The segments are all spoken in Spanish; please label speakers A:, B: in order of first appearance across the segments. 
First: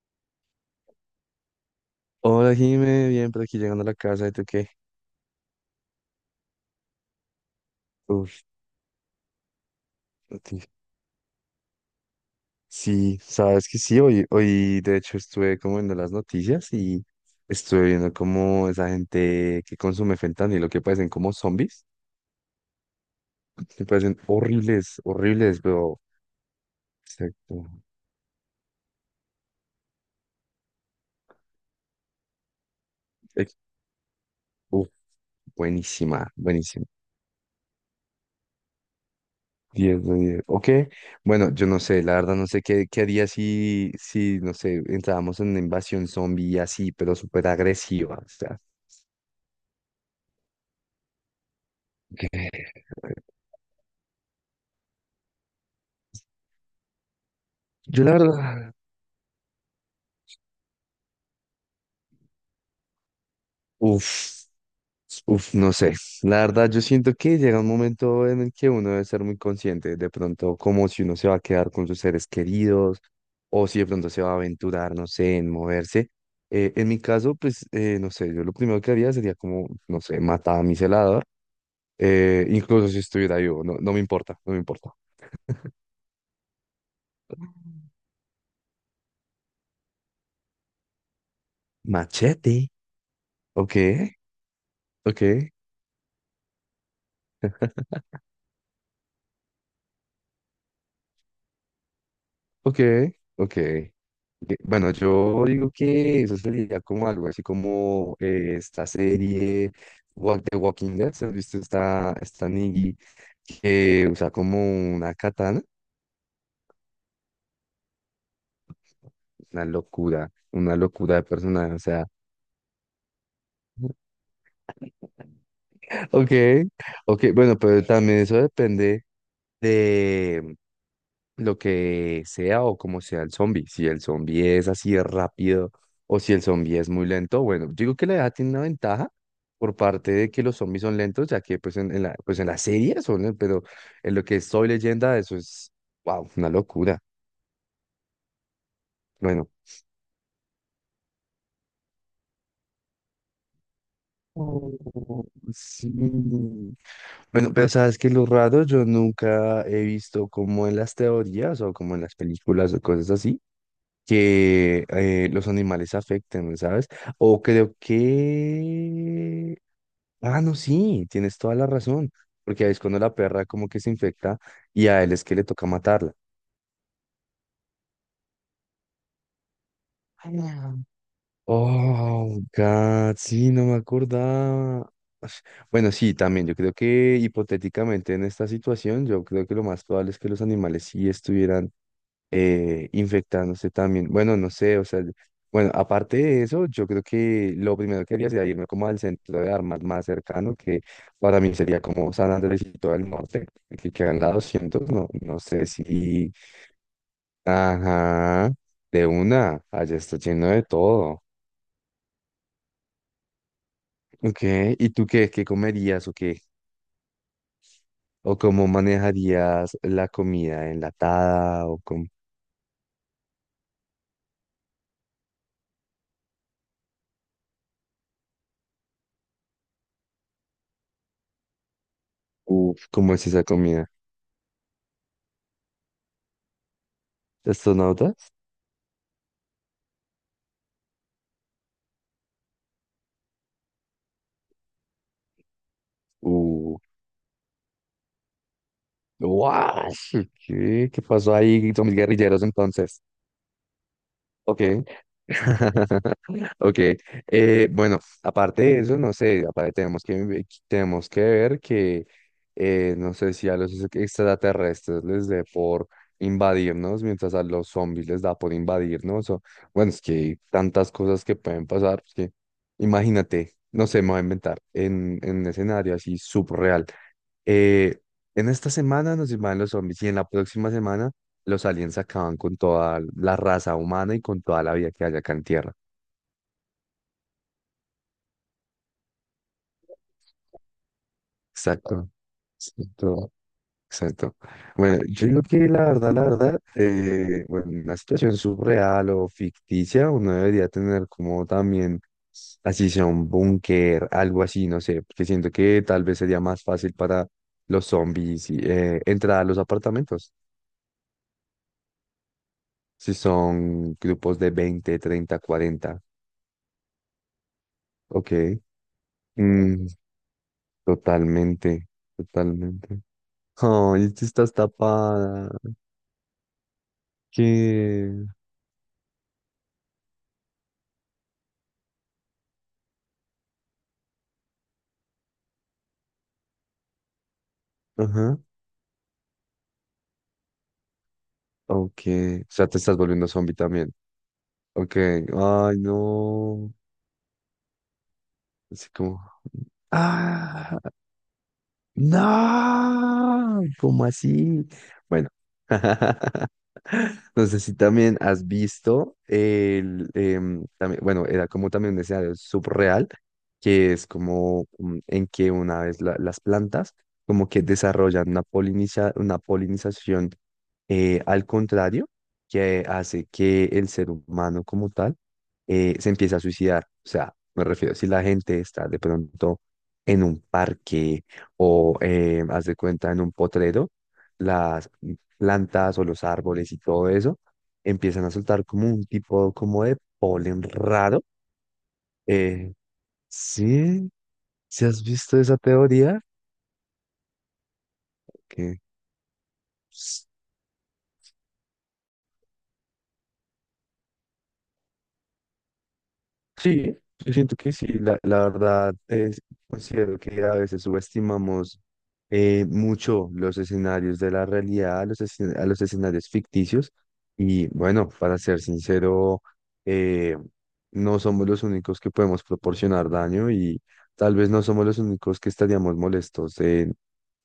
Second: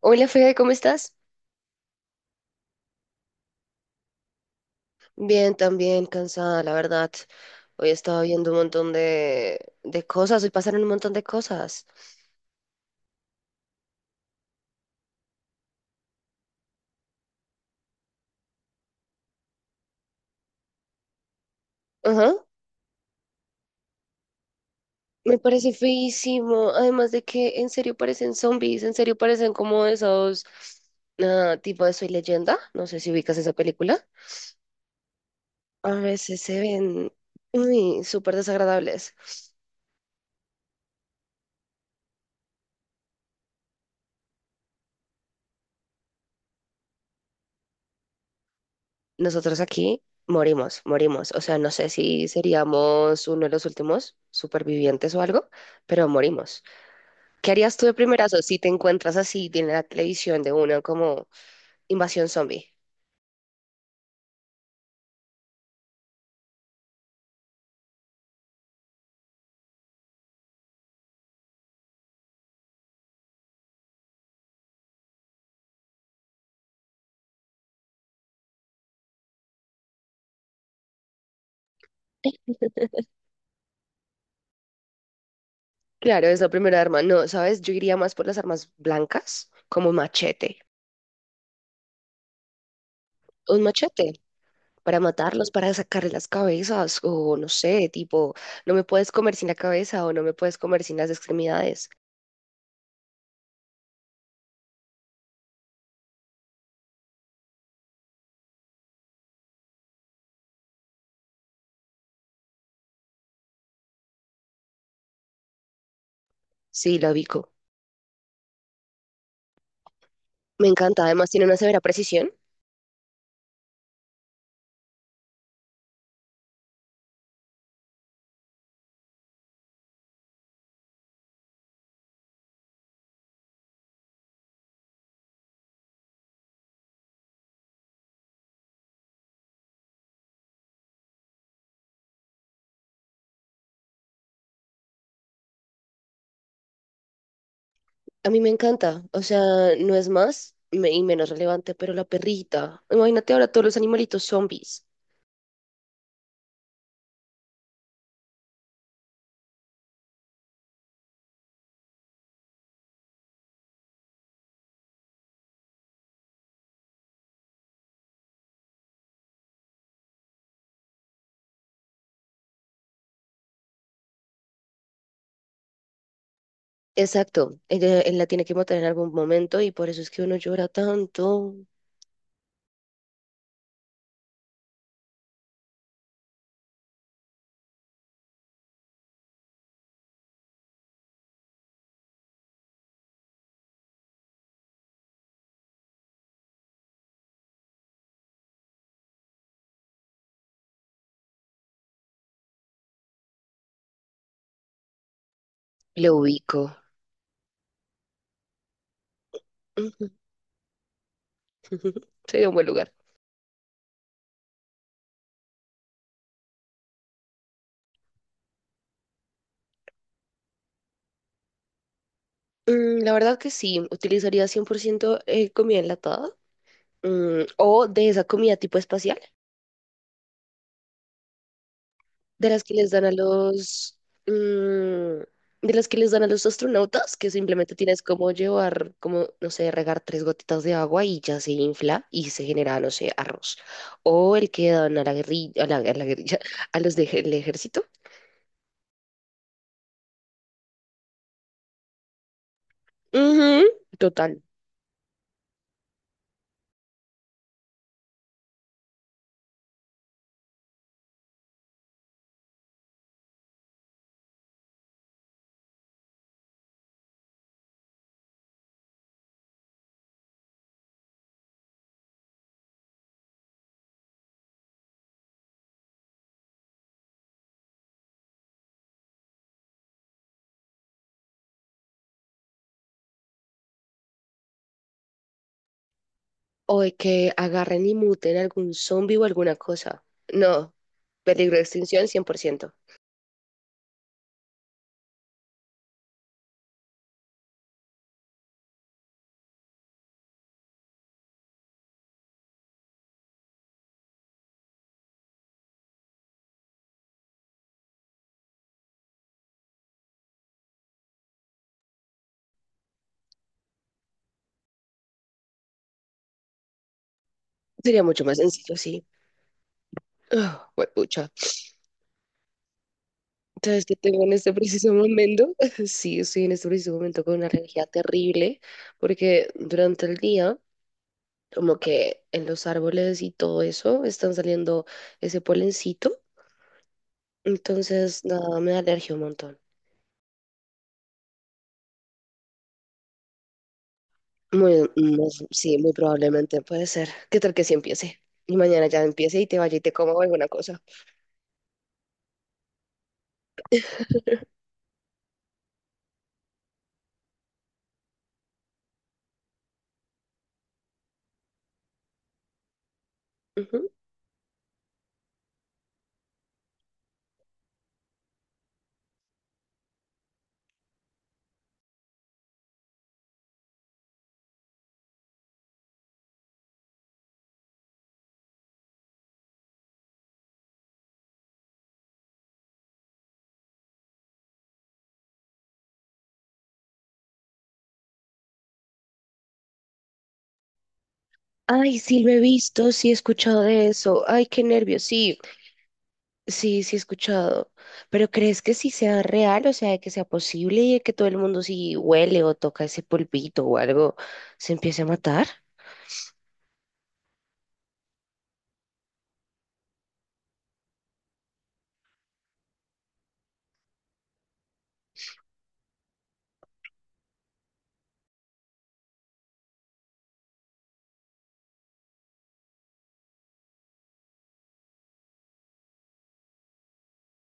A: Hola Fede, ¿cómo estás?
B: Hola, Jime, bien, por aquí llegando a la casa, ¿y tú qué?
A: Bien, también cansada, la verdad. Hoy he estado
B: Uf,
A: viendo un montón de cosas. Hoy
B: noti-
A: pasaron un montón de cosas.
B: sí, sabes que sí, hoy de hecho estuve como viendo las noticias y estuve viendo como esa gente que consume fentanilo, que parecen como zombies,
A: Ajá,
B: que parecen horribles,
A: me
B: horribles,
A: parece
B: pero
A: feísimo. Además de que
B: exacto,
A: en serio parecen zombies, en serio parecen como esos tipo de Soy Leyenda. No sé si ubicas esa
B: ex-
A: película.
B: uf,
A: A
B: buenísima,
A: veces se
B: buenísima.
A: ven súper desagradables.
B: 10 de 10. Ok, bueno, yo no sé, la verdad no sé qué haría no sé, entrábamos en una invasión zombie así, pero súper agresiva, o sea.
A: Nosotros aquí morimos, morimos. O sea, no sé si seríamos uno de los últimos supervivientes o algo, pero morimos. ¿Qué harías tú de
B: Yo la
A: primerazo si te
B: verdad,
A: encuentras así en la televisión de una como invasión zombie?
B: uff, no sé. La verdad, yo siento que llega un momento en el que uno debe ser muy consciente, de pronto como si uno se va a quedar con sus seres queridos o si de pronto se va a aventurar, no sé, en moverse. En mi caso, pues, no sé, yo lo primero que haría sería como, no sé, matar a mi celador, incluso si estuviera vivo, no, no me importa, no me importa.
A: Claro, es la primera arma. No, ¿sabes? Yo iría más por las armas blancas, como un machete.
B: Machete,
A: Un
B: ok,
A: machete para
B: ok.
A: matarlos, para sacarle las cabezas, o no sé, tipo, no me puedes comer sin la cabeza o no me puedes comer sin las extremidades.
B: Ok, ok. Ok, bueno, yo digo que eso sería como algo así como esta serie Walk the Walking Dead. ¿Has visto esta, esta Negan que usa como una katana?
A: Sí, la ubico. Me
B: Una
A: encanta,
B: locura de
A: además tiene una
B: personaje. O
A: severa
B: sea,
A: precisión.
B: ok, ok. Bueno, pero también eso depende lo que sea o como sea el zombie. Si el zombie es así de rápido o si el zombie es muy lento, bueno, digo que la edad tiene una ventaja por parte de que los zombies son lentos, ya que pues pues en la serie son, len- pero en lo que estoy leyenda, eso es, wow, una locura.
A: A mí me encanta, o sea,
B: Bueno.
A: no es más y menos relevante, pero la perrita. Imagínate ahora todos los animalitos zombies.
B: Oh, sí. Bueno, pero sabes que lo raro, yo nunca he visto como en las teorías o como en las películas o cosas así. Que los animales afecten, ¿sabes? O creo que... Ah, no, sí, tienes toda la razón, porque ahí es cuando la perra como que se infecta y a él es que le toca matarla.
A: Exacto, ella, él la tiene que matar en algún momento y por eso es que uno llora
B: Ah.
A: tanto.
B: Oh, God, sí, no me acordaba. Ash, bueno, sí, también, yo creo que hipotéticamente en esta situación, yo creo que lo más probable es que los animales sí estuvieran infectándose también. Bueno, no sé, o sea, bueno, aparte de eso, yo creo que lo primero que haría sería irme como al centro de armas más cercano, que para mí sería como San Andrés y todo el norte, que quedan la 200 no, no sé
A: Le
B: si...
A: ubico.
B: Ajá, de una, allá
A: Ujú.
B: está lleno de todo.
A: Sería un buen lugar.
B: Ok, ¿y tú qué, qué comerías o qué? ¿O cómo manejarías la comida enlatada? ¿O cómo,
A: Mm, la verdad que sí, utilizaría 100% comida enlatada, mm, o de esa comida tipo espacial, de las que
B: uf,
A: les dan a
B: cómo es esa comida?
A: los, mm, de las que les dan a los astronautas, que simplemente tienes como
B: ¿Astronautas?
A: llevar, como, no sé, regar 3 gotitas de agua y ya se infla y se genera, no sé, arroz. O el que dan a la guerrilla, a la guerrilla, a los del ejército.
B: Guau, sí, ¿qué? ¿Qué pasó ahí? Con mis guerrilleros entonces.
A: Ujú. Total.
B: Ok. Ok. Bueno, aparte de eso, no sé, aparte tenemos que ver que, no sé si a los extraterrestres les dé por invadirnos, mientras a los zombies les da por invadirnos. O, bueno, es que hay tantas cosas que pueden pasar, pues que imagínate, no sé, me voy a inventar, en un escenario así subreal. Eh, en esta semana nos invaden los zombies y en la próxima semana los aliens acaban con toda la raza humana y con toda la vida que haya acá en Tierra.
A: O de que agarren y muten algún zombie o alguna cosa. No, peligro de extinción
B: Exacto.
A: 100%.
B: Exacto. Exacto. Bueno, yo creo que la verdad, bueno, una situación surreal o ficticia, uno debería tener como también, así sea un búnker, algo así, no sé, porque siento que tal vez sería más fácil para los zombies y, entrar a los apartamentos. Si son grupos de 20 30 40.
A: Sería mucho más
B: Ok.
A: sencillo, sí.
B: Mm,
A: Ah, huepucha.
B: totalmente, totalmente.
A: ¿Sabes qué
B: Ay,
A: tengo
B: tú
A: en este
B: estás
A: preciso momento?
B: tapada.
A: Sí, estoy en este preciso momento con una alergia
B: ¿Qué?
A: terrible porque durante el día, como que en los árboles y todo eso, están saliendo ese polencito. Entonces,
B: Ajá.
A: nada, me da alergia un montón.
B: Ok. O sea, te estás volviendo zombie también.
A: Muy,
B: Ok.
A: sí,
B: Ay,
A: muy probablemente
B: no.
A: puede ser. ¿Qué tal que sí empiece? Y mañana
B: Así
A: ya
B: como.
A: empiece y te vaya y te coma alguna
B: Ah.
A: cosa.
B: No, ¿cómo así? Bueno, no sé si también has visto el, también- bueno, era como también un escenario subreal,
A: Ujú.
B: que es como mm, en que una vez la- las plantas como que desarrollan una poliniza- una polinización al contrario, que hace que el ser humano como tal se empiece a suicidar. O sea, me refiero, si la gente está de pronto en un parque o haz de cuenta en un potrero, las plantas o los árboles y todo eso empiezan a soltar como un tipo como de polen raro.
A: Ay, sí, lo he
B: Eh,
A: visto, sí he escuchado de
B: sí,
A: eso. Ay, qué
B: ¿si
A: nervios,
B: has
A: sí,
B: visto esa teoría?
A: sí he escuchado. Pero ¿crees que
B: Que
A: sí sea real? O sea, ¿que sea
B: pues,
A: posible y que todo el mundo si huele o toca ese polvito o algo, se empiece a matar?
B: sí, yo siento que sí, la verdad es, considero que a veces subestimamos mucho los escenarios de la realidad a los, escen- a los escenarios ficticios y bueno, para ser sincero, eh, no somos los únicos que podemos proporcionar daño y tal vez no somos los únicos que estaríamos molestos en,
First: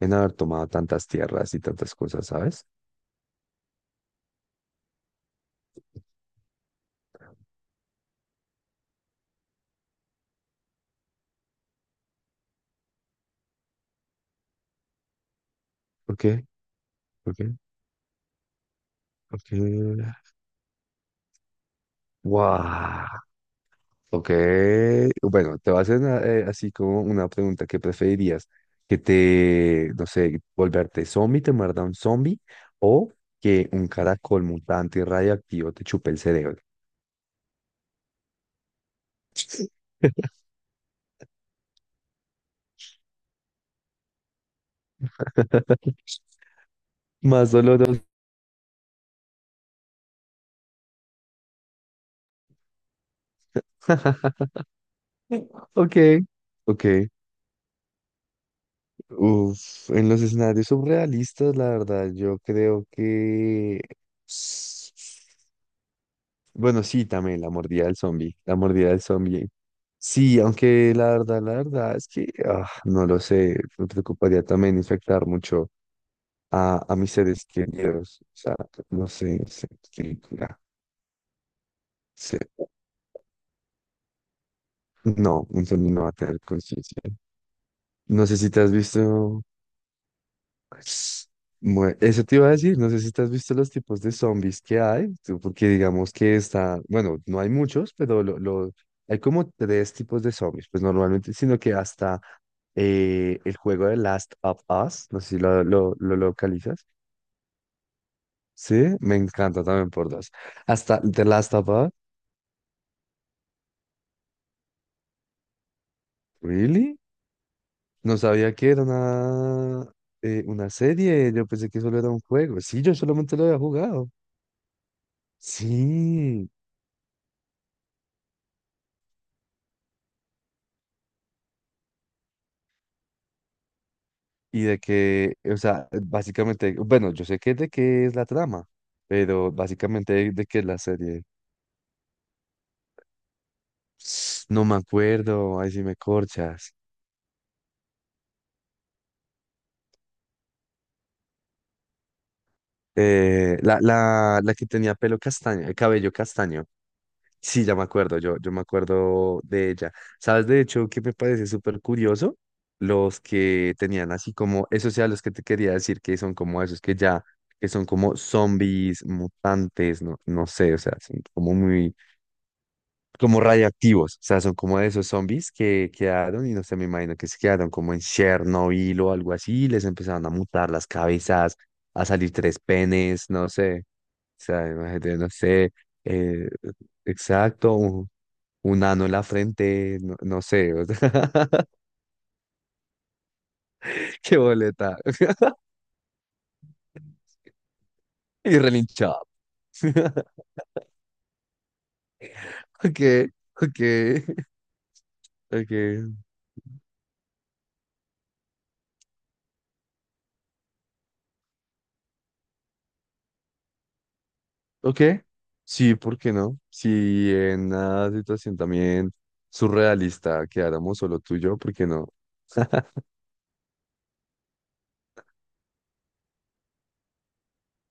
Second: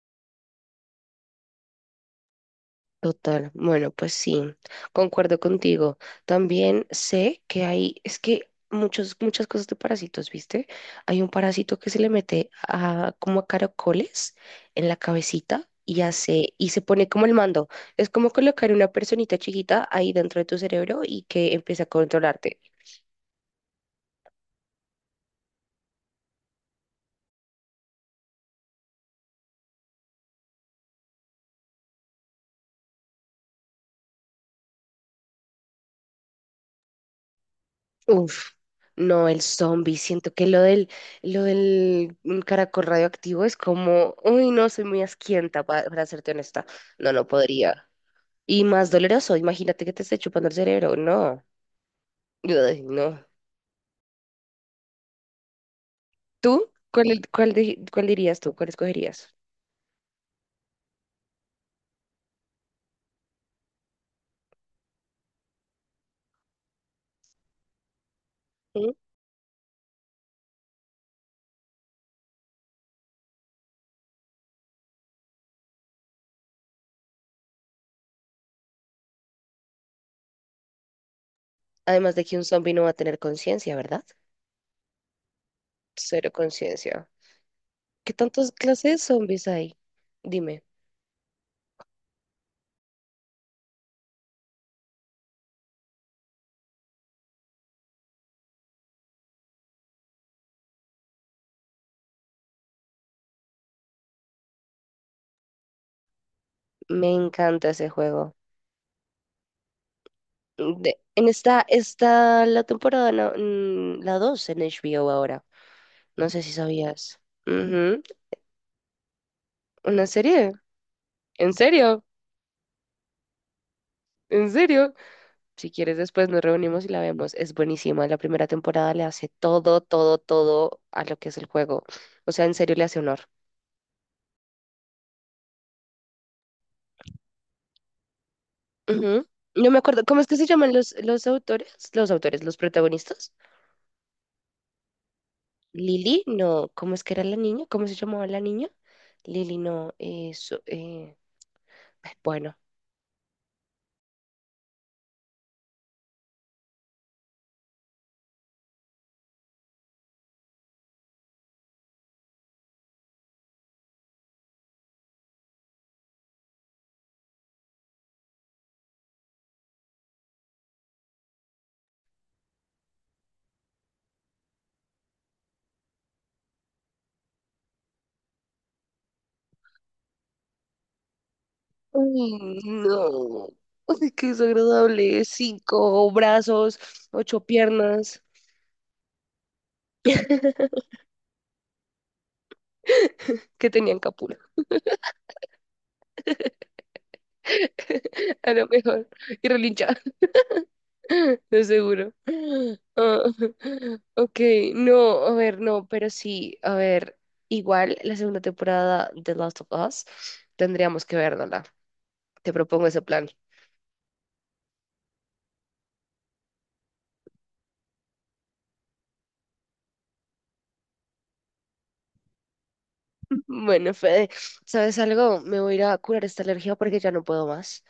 B: en haber tomado tantas tierras y tantas cosas, ¿sabes?
A: Total, bueno, pues sí, concuerdo contigo. También sé que hay, es que muchas cosas de parásitos, ¿viste? Hay un parásito que se le mete a, como a caracoles en la cabecita y
B: ¿Por qué?
A: hace, y se pone como el
B: ¿Por qué?
A: mando. Es como colocar una personita
B: ¿Por qué?
A: chiquita ahí dentro de tu cerebro y que empieza a controlarte.
B: ¡Wow! Ok, bueno, te voy a hacer una, así como una pregunta, ¿qué preferirías? ¿Que te, no sé, volverte zombie, te muerda un zombie o que un caracol mutante y radioactivo te chupe el cerebro?
A: Uf, no, el zombie. Siento que lo del mm, caracol radioactivo es como, uy, no, soy muy asquienta, para serte honesta. No, no
B: Más
A: podría.
B: doloroso.
A: Y más doloroso, imagínate que te esté chupando el cerebro. No, ay, no.
B: Ok,
A: ¿Tú?
B: ok.
A: ¿Cuál, cuál, cuál dirías tú? ¿Cuál escogerías?
B: Uf, en los escenarios surrealistas, la verdad, yo creo que... Bueno, sí, también la mordida del zombie. La mordida
A: ¿Mm?
B: del zombie. Sí, aunque la verdad es que ah, no lo sé, me preocuparía también infectar mucho a mis seres queridos. O sea, no sé, sé que- ya,
A: Además de que
B: sé.
A: un zombie no va a tener conciencia, ¿verdad?
B: No, entonces no va a
A: Cero
B: tener conciencia.
A: conciencia. ¿Qué
B: No sé si
A: tantas
B: te has
A: clases de
B: visto.
A: zombies hay? Dime,
B: Bueno, eso te iba a decir, no sé si te has visto los tipos de zombies que hay, tú, porque digamos que está, bueno, no hay muchos, pero lo- hay como 3 tipos de zombies, pues normalmente, sino que hasta el juego de Last of Us, no sé si lo localizas,
A: me encanta ese juego.
B: sí, me encanta también por dos. Hasta The
A: En
B: Last of Us,
A: la temporada, no, mm, la 2 en HBO ahora. No sé si
B: ¿really?
A: sabías. Ujú.
B: No sabía que era
A: Una serie.
B: una serie, yo
A: ¿En
B: pensé que solo
A: serio?
B: era un juego, sí, yo solamente lo había jugado,
A: ¿En serio? Si quieres, después nos
B: sí.
A: reunimos y la vemos. Es buenísima. La primera temporada le hace todo, todo, todo a lo que es el juego. O sea, en serio le hace honor.
B: Y de que, o sea, básicamente, bueno, yo sé que de qué es la trama,
A: Ujú.
B: pero
A: No me acuerdo. ¿Cómo es
B: básicamente
A: que se
B: de qué es
A: llaman
B: la serie.
A: los autores? Los autores, los protagonistas.
B: No me acuerdo, ahí sí me
A: Lili, no.
B: corchas.
A: ¿Cómo es que era la niña? ¿Cómo se llamaba la niña? Lili, no. Eso, bueno.
B: La que tenía pelo castaño, cabello castaño. Sí, ya me acuerdo, yo me acuerdo de ella. ¿Sabes de hecho que me parece súper curioso? Los que tenían así como, esos sea los que te quería decir que son como esos que ya, que son como zombies, mutantes, no, no sé, o sea, son como muy como radioactivos, o sea, son como de esos zombies que quedaron y no sé, me imagino que se quedaron como en Chernobyl o algo así, y les empezaron a mutar las cabezas, a salir tres
A: Uy,
B: penes, no
A: no,
B: sé, o
A: ay, qué
B: sea, imagínate,
A: desagradable.
B: no sé,
A: Cinco
B: eh,
A: brazos, ocho
B: exacto,
A: piernas,
B: un ano en la frente, no, no sé, o sea,
A: que tenían
B: qué
A: Capula.
B: boleta,
A: A
B: y
A: lo mejor.
B: relinchado.
A: Y relincha, de seguro.
B: Ok,
A: Ah,
B: ok,
A: ok, no, a ver, no, pero
B: ok.
A: sí, a ver, igual la segunda temporada de Last of Us tendríamos que verla. Te propongo ese plan.
B: Ok, sí, ¿por qué no? Si en una situación también surrealista quedáramos solo tú y yo, ¿por qué no?
A: Bueno, Fede, ¿sabes algo? Me voy a ir a curar esta alergia porque ya no puedo más.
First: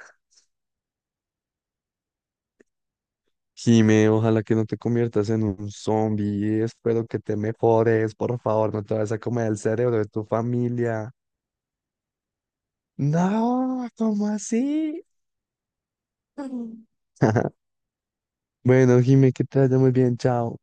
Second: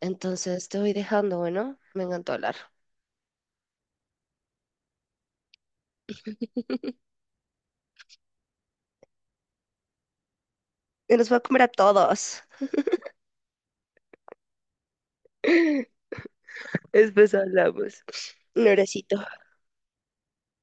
A: Entonces te voy dejando, bueno, me encantó hablar.
B: Jime, ojalá que no te conviertas en un zombie, espero que te mejores, por favor, no te vas a comer el cerebro de tu familia.
A: Y nos va a comer a todos.
B: No, ¿cómo así?
A: Después hablamos. Un
B: Bueno,
A: abracito.
B: Jime, que te vaya muy bien, chao.